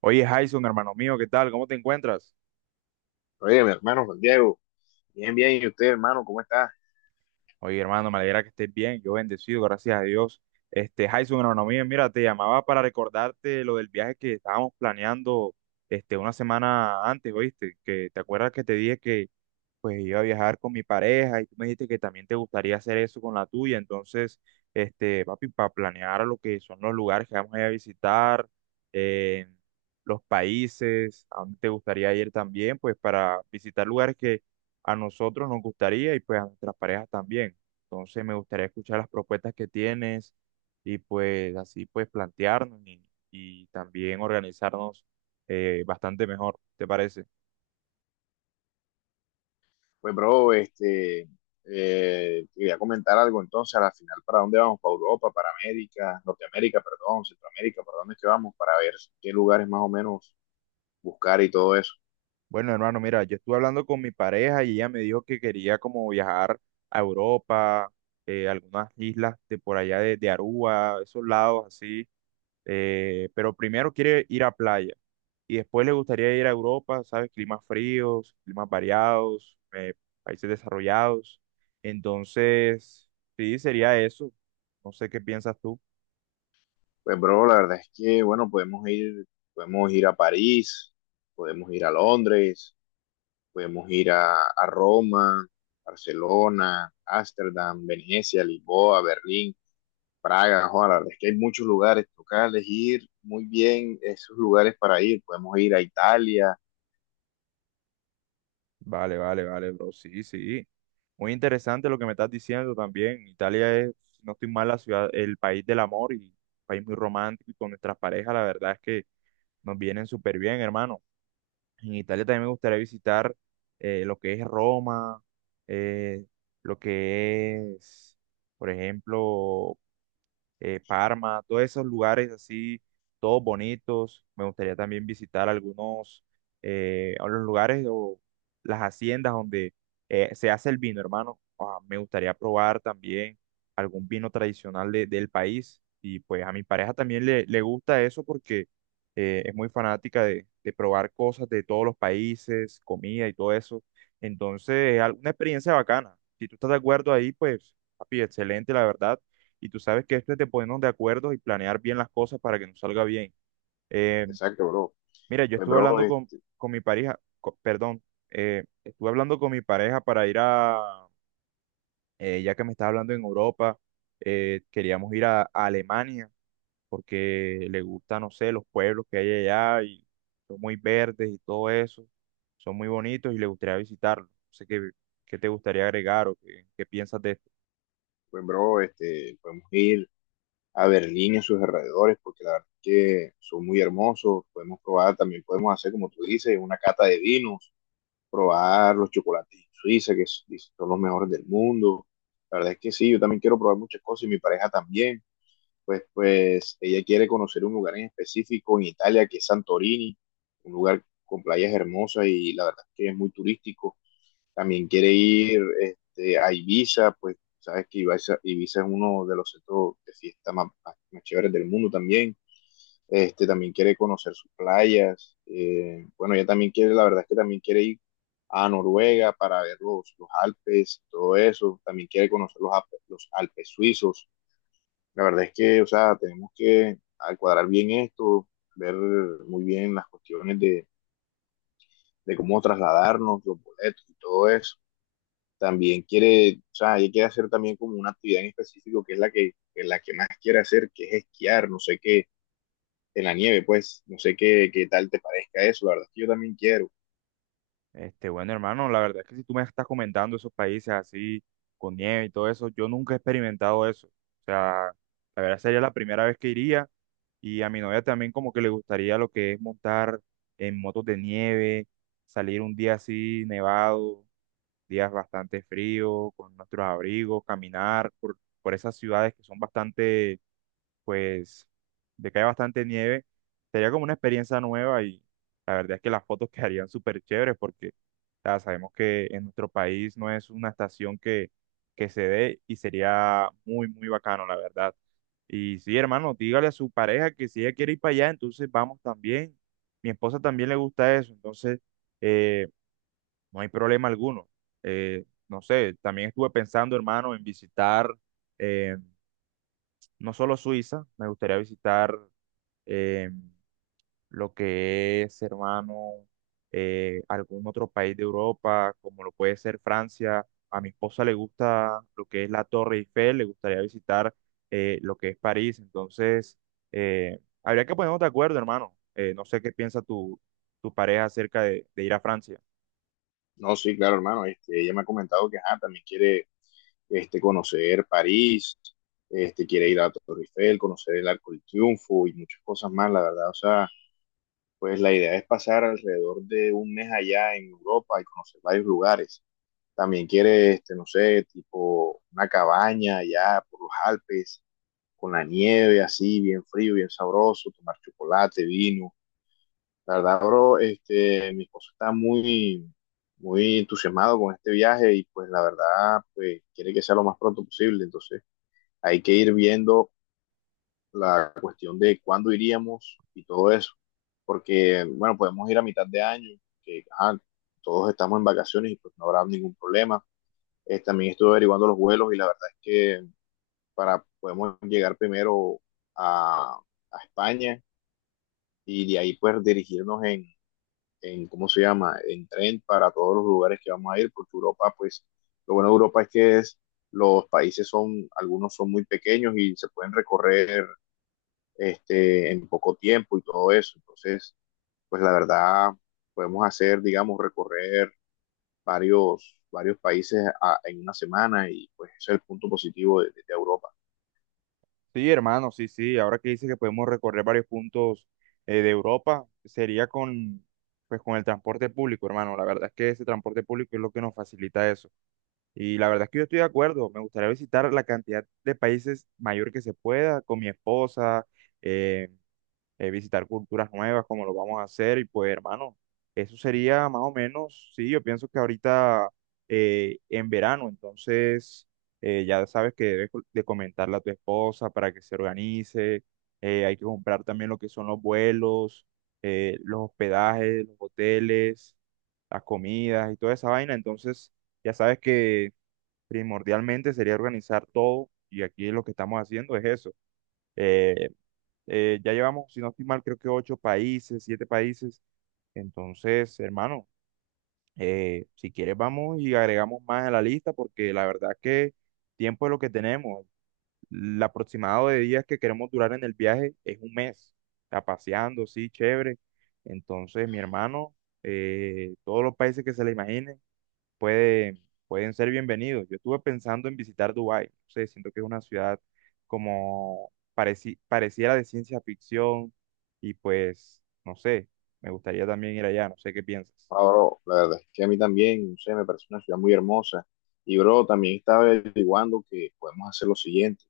Oye, Jason, hermano mío, ¿qué tal? ¿Cómo te encuentras? Oye, mi hermano Juan Diego, bien, bien, ¿y usted, hermano, cómo está? Oye, hermano, me alegra que estés bien. Yo bendecido, gracias a Dios. Jason, hermano mío, mira, te llamaba para recordarte lo del viaje que estábamos planeando, una semana antes, ¿oíste? Que te acuerdas que te dije que pues iba a viajar con mi pareja y tú me dijiste que también te gustaría hacer eso con la tuya. Entonces, papi, para planear lo que son los lugares que vamos a ir a visitar, eh, los países, a dónde te gustaría ir también, pues para visitar lugares que a nosotros nos gustaría y pues a nuestras parejas también. Entonces, me gustaría escuchar las propuestas que tienes y pues así pues plantearnos y también organizarnos bastante mejor, ¿te parece? Pues, bro, este, quería comentar algo entonces, a la final, ¿para dónde vamos? ¿Para Europa, para América, Norteamérica, perdón, Centroamérica, para dónde es que vamos? Para ver qué lugares más o menos buscar y todo eso. Bueno, hermano, mira, yo estuve hablando con mi pareja y ella me dijo que quería como viajar a Europa, algunas islas de por allá de Aruba, esos lados así, pero primero quiere ir a playa y después le gustaría ir a Europa, ¿sabes? Climas fríos, climas variados, países desarrollados. Entonces, sí, sería eso. No sé qué piensas tú. Pues, bro, la verdad es que, bueno, podemos ir a París, podemos ir a Londres, podemos ir a Roma, Barcelona, Ámsterdam, Venecia, Lisboa, Berlín. Praga, Juan, es que hay muchos lugares, toca elegir muy bien esos lugares para ir. Podemos ir a Italia, Vale, vale, vale, bro. Sí, sí. Muy interesante lo que me estás diciendo también. Italia es, si no estoy mal, la ciudad, el país del amor y país muy romántico y con nuestras parejas, la verdad es que nos vienen súper bien, hermano. En Italia también me gustaría visitar lo que es Roma, eh, lo que es, por ejemplo, Parma, todos esos lugares así, todos bonitos. Me gustaría también visitar algunos a los lugares o las haciendas donde se hace el vino, hermano. Ah, me gustaría probar también algún vino tradicional del país. Y pues a mi pareja también le gusta eso porque es muy fanática de probar cosas de todos los países, comida y todo eso. Entonces, es una experiencia bacana. Si tú estás de acuerdo ahí, pues, papi, excelente, la verdad y tú sabes que esto es de ponernos de acuerdo y planear bien las cosas para que nos salga bien. Eh, exacto, bro. mira, yo Pues, estuve bro, hablando con mi pareja, perdón, estuve hablando con mi pareja para ir a, ya que me estás hablando en Europa, queríamos ir a Alemania porque le gusta, no sé, los pueblos que hay allá y son muy verdes y todo eso, son muy bonitos y le gustaría visitarlos. No sé qué, qué te gustaría agregar o qué, qué piensas de esto. pues, bro, este, podemos ir a Berlín y a sus alrededores, porque la verdad es que son muy hermosos. Podemos probar, también podemos hacer, como tú dices, una cata de vinos, probar los chocolates en Suiza, son los mejores del mundo. La verdad es que sí, yo también quiero probar muchas cosas y mi pareja también. Pues, pues ella quiere conocer un lugar en específico en Italia, que es Santorini, un lugar con playas hermosas y la verdad es que es muy turístico. También quiere ir este, a Ibiza, pues sabes que Ibiza es uno de los centros de fiesta más chéveres del mundo también. Este, también quiere conocer sus playas. Bueno ella también quiere, la verdad es que también quiere ir a Noruega para ver los Alpes, todo eso. También quiere conocer los, los Alpes suizos. La verdad es que, o sea, tenemos que al cuadrar bien esto, ver muy bien las cuestiones de cómo trasladarnos, los boletos y todo eso. También quiere, o sea, ella quiere hacer también como una actividad en específico que es la que la que más quiere hacer, que es esquiar, no sé qué, en la nieve, pues, no sé qué, qué tal te parezca eso, la verdad es que yo también quiero. Bueno, hermano, la verdad es que si tú me estás comentando esos países así, con nieve y todo eso, yo nunca he experimentado eso. O sea, la verdad sería la primera vez que iría y a mi novia también como que le gustaría lo que es montar en motos de nieve, salir un día así nevado, días bastante fríos, con nuestros abrigos, caminar por esas ciudades que son bastante pues de que hay bastante nieve, sería como una experiencia nueva y la verdad es que las fotos quedarían súper chéveres porque ya sabemos que en nuestro país no es una estación que se dé y sería muy, muy bacano, la verdad. Y sí, hermano, dígale a su pareja que si ella quiere ir para allá, entonces vamos también. Mi esposa también le gusta eso, entonces eh, no hay problema alguno. No sé, también estuve pensando, hermano, en visitar eh, no solo Suiza, me gustaría visitar eh, lo que es, hermano, algún otro país de Europa, como lo puede ser Francia. A mi esposa le gusta lo que es la Torre Eiffel, le gustaría visitar lo que es París. Entonces, habría que ponernos de acuerdo, hermano. No sé qué piensa tu, tu pareja acerca de ir a Francia. No, sí, claro, hermano, este, ella me ha comentado que ajá, también quiere este, conocer París, este, quiere ir a la Torre Eiffel, conocer el Arco del Triunfo y muchas cosas más, la verdad, o sea, pues la idea es pasar alrededor de un mes allá en Europa y conocer varios lugares. También quiere, este, no sé, tipo una cabaña allá por los Alpes, con la nieve así, bien frío, bien sabroso, tomar chocolate, vino. La verdad, bro, este, mi esposo está muy, muy entusiasmado con este viaje y pues la verdad, pues quiere que sea lo más pronto posible. Entonces hay que ir viendo la cuestión de cuándo iríamos y todo eso, porque, bueno, podemos ir a mitad de año, que ajá, todos estamos en vacaciones y pues no habrá ningún problema. También estuve averiguando los vuelos y la verdad es que para podemos llegar primero a, a España y de ahí pues dirigirnos en, ¿cómo se llama?, en tren para todos los lugares que vamos a ir, porque Europa, pues, lo bueno de Europa es que es, los países son, algunos son muy pequeños y se pueden recorrer este, en poco tiempo y todo eso. Entonces, pues la verdad, podemos hacer, digamos, recorrer varios países en una semana y pues ese es el punto positivo de Europa. Sí, hermano, sí, sí. Ahora que dice que podemos recorrer varios puntos de Europa, sería con, pues, con el transporte público, hermano. La verdad es que ese transporte público es lo que nos facilita eso. Y la verdad es que yo estoy de acuerdo, me gustaría visitar la cantidad de países mayor que se pueda con mi esposa, eh, visitar culturas nuevas como lo vamos a hacer y pues hermano, eso sería más o menos, sí, yo pienso que ahorita en verano, entonces ya sabes que debes de comentarle a tu esposa para que se organice, hay que comprar también lo que son los vuelos, los hospedajes, los hoteles, las comidas y toda esa vaina, entonces... Ya sabes que primordialmente sería organizar todo y aquí lo que estamos haciendo es eso. Eh, ya llevamos, si no estoy mal, creo que ocho países, siete países. Entonces, hermano, si quieres vamos y agregamos más a la lista porque la verdad que tiempo es lo que tenemos. El aproximado de días que queremos durar en el viaje es un mes. Está paseando, sí, chévere. Entonces, mi hermano, todos los países que se le imaginen, puede, pueden ser bienvenidos. Yo estuve pensando en visitar Dubái, no sé, siento que es una ciudad como pareciera de ciencia ficción y pues, no sé, me gustaría también ir allá, no sé qué piensas. Ahora, la verdad es que a mí también, no sé, me parece una ciudad muy hermosa. Y bro, también estaba averiguando que podemos hacer lo siguiente.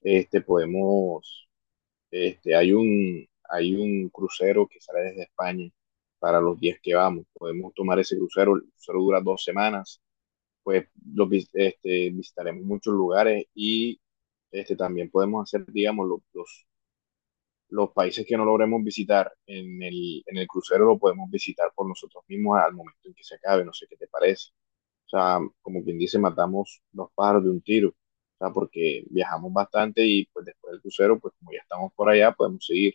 Este, podemos, este, hay un crucero que sale desde España para los días que vamos. Podemos tomar ese crucero, el crucero dura dos semanas, pues los, este, visitaremos muchos lugares y este, también podemos hacer, digamos, los países que no logremos visitar en el crucero, lo podemos visitar por nosotros mismos al momento en que se acabe, no sé qué te parece. O sea, como quien dice, matamos dos pájaros de un tiro, o sea, porque viajamos bastante y pues después del crucero, pues como ya estamos por allá, podemos seguir.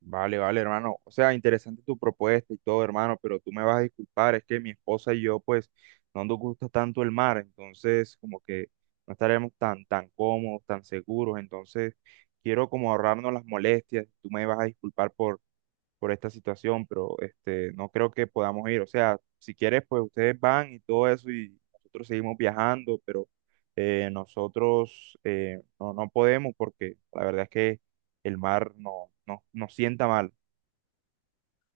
Vale, vale, hermano. O sea, interesante tu propuesta y todo, hermano, pero tú me vas a disculpar, es que mi esposa y yo, pues, no nos gusta tanto el mar, entonces, como que no estaremos tan, tan cómodos, tan seguros, entonces, quiero como ahorrarnos las molestias, tú me vas a disculpar por esta situación, pero este, no creo que podamos ir. O sea, si quieres, pues ustedes van y todo eso y nosotros seguimos viajando, pero nosotros no, no podemos porque la verdad es que el mar no, no, nos sienta mal.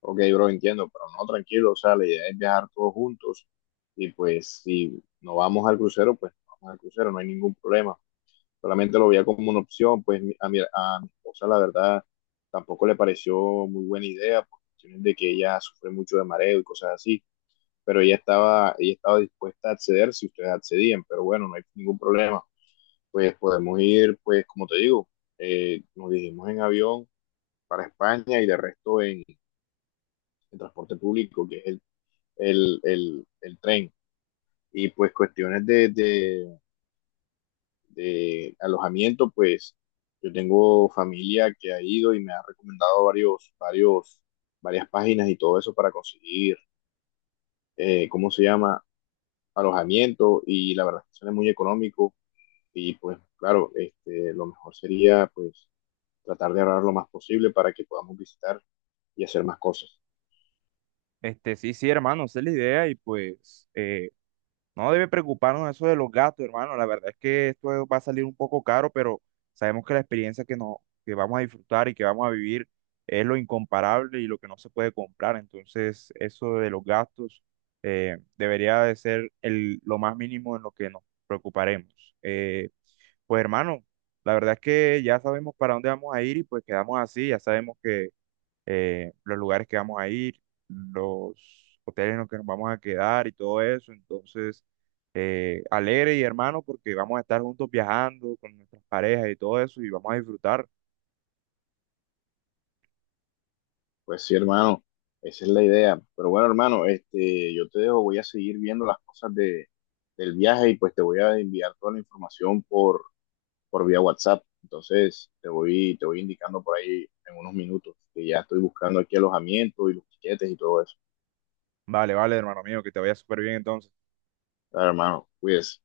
Ok, bro, entiendo, pero no, tranquilo, o sea, la idea es viajar todos juntos y pues si no vamos al crucero, pues no vamos al crucero, no hay ningún problema. Solamente lo veía como una opción, pues a mi esposa la verdad tampoco le pareció muy buena idea, por cuestiones de que ella sufre mucho de mareo y cosas así, pero ella estaba dispuesta a acceder si ustedes accedían, pero bueno, no hay ningún problema, pues podemos ir, pues como te digo, nos dirigimos en avión para España y de resto en transporte público, que es el tren, y pues cuestiones de alojamiento, pues yo tengo familia que ha ido y me ha recomendado varias páginas y todo eso para conseguir, ¿cómo se llama? Alojamiento y la verdad es que sale muy económico y pues claro, este, lo mejor sería pues tratar de ahorrar lo más posible para que podamos visitar y hacer más cosas. Este, sí, sí, hermano, esa es la idea y pues no debe preocuparnos eso de los gastos, hermano. La verdad es que esto va a salir un poco caro, pero sabemos que la experiencia que, no, que vamos a disfrutar y que vamos a vivir es lo incomparable y lo que no se puede comprar. Entonces, eso de los gastos debería de ser el, lo más mínimo en lo que nos preocuparemos. Eh, pues, hermano, la verdad es que ya sabemos para dónde vamos a ir y pues quedamos así. Ya sabemos que los lugares que vamos a ir, los hoteles en los que nos vamos a quedar y todo eso. Entonces, alegre y hermano, porque vamos a estar juntos viajando con nuestras parejas y todo eso y vamos a disfrutar. Pues sí, hermano, esa es la idea. Pero bueno, hermano, este, yo te dejo, voy a seguir viendo las cosas de, del viaje y pues te voy a enviar toda la información por vía WhatsApp. Entonces, te voy indicando por ahí en unos minutos que ya estoy buscando aquí alojamiento y los tiquetes y todo eso. Vale, vale, hermano mío, que te vaya súper bien entonces. Dale, hermano, cuídese.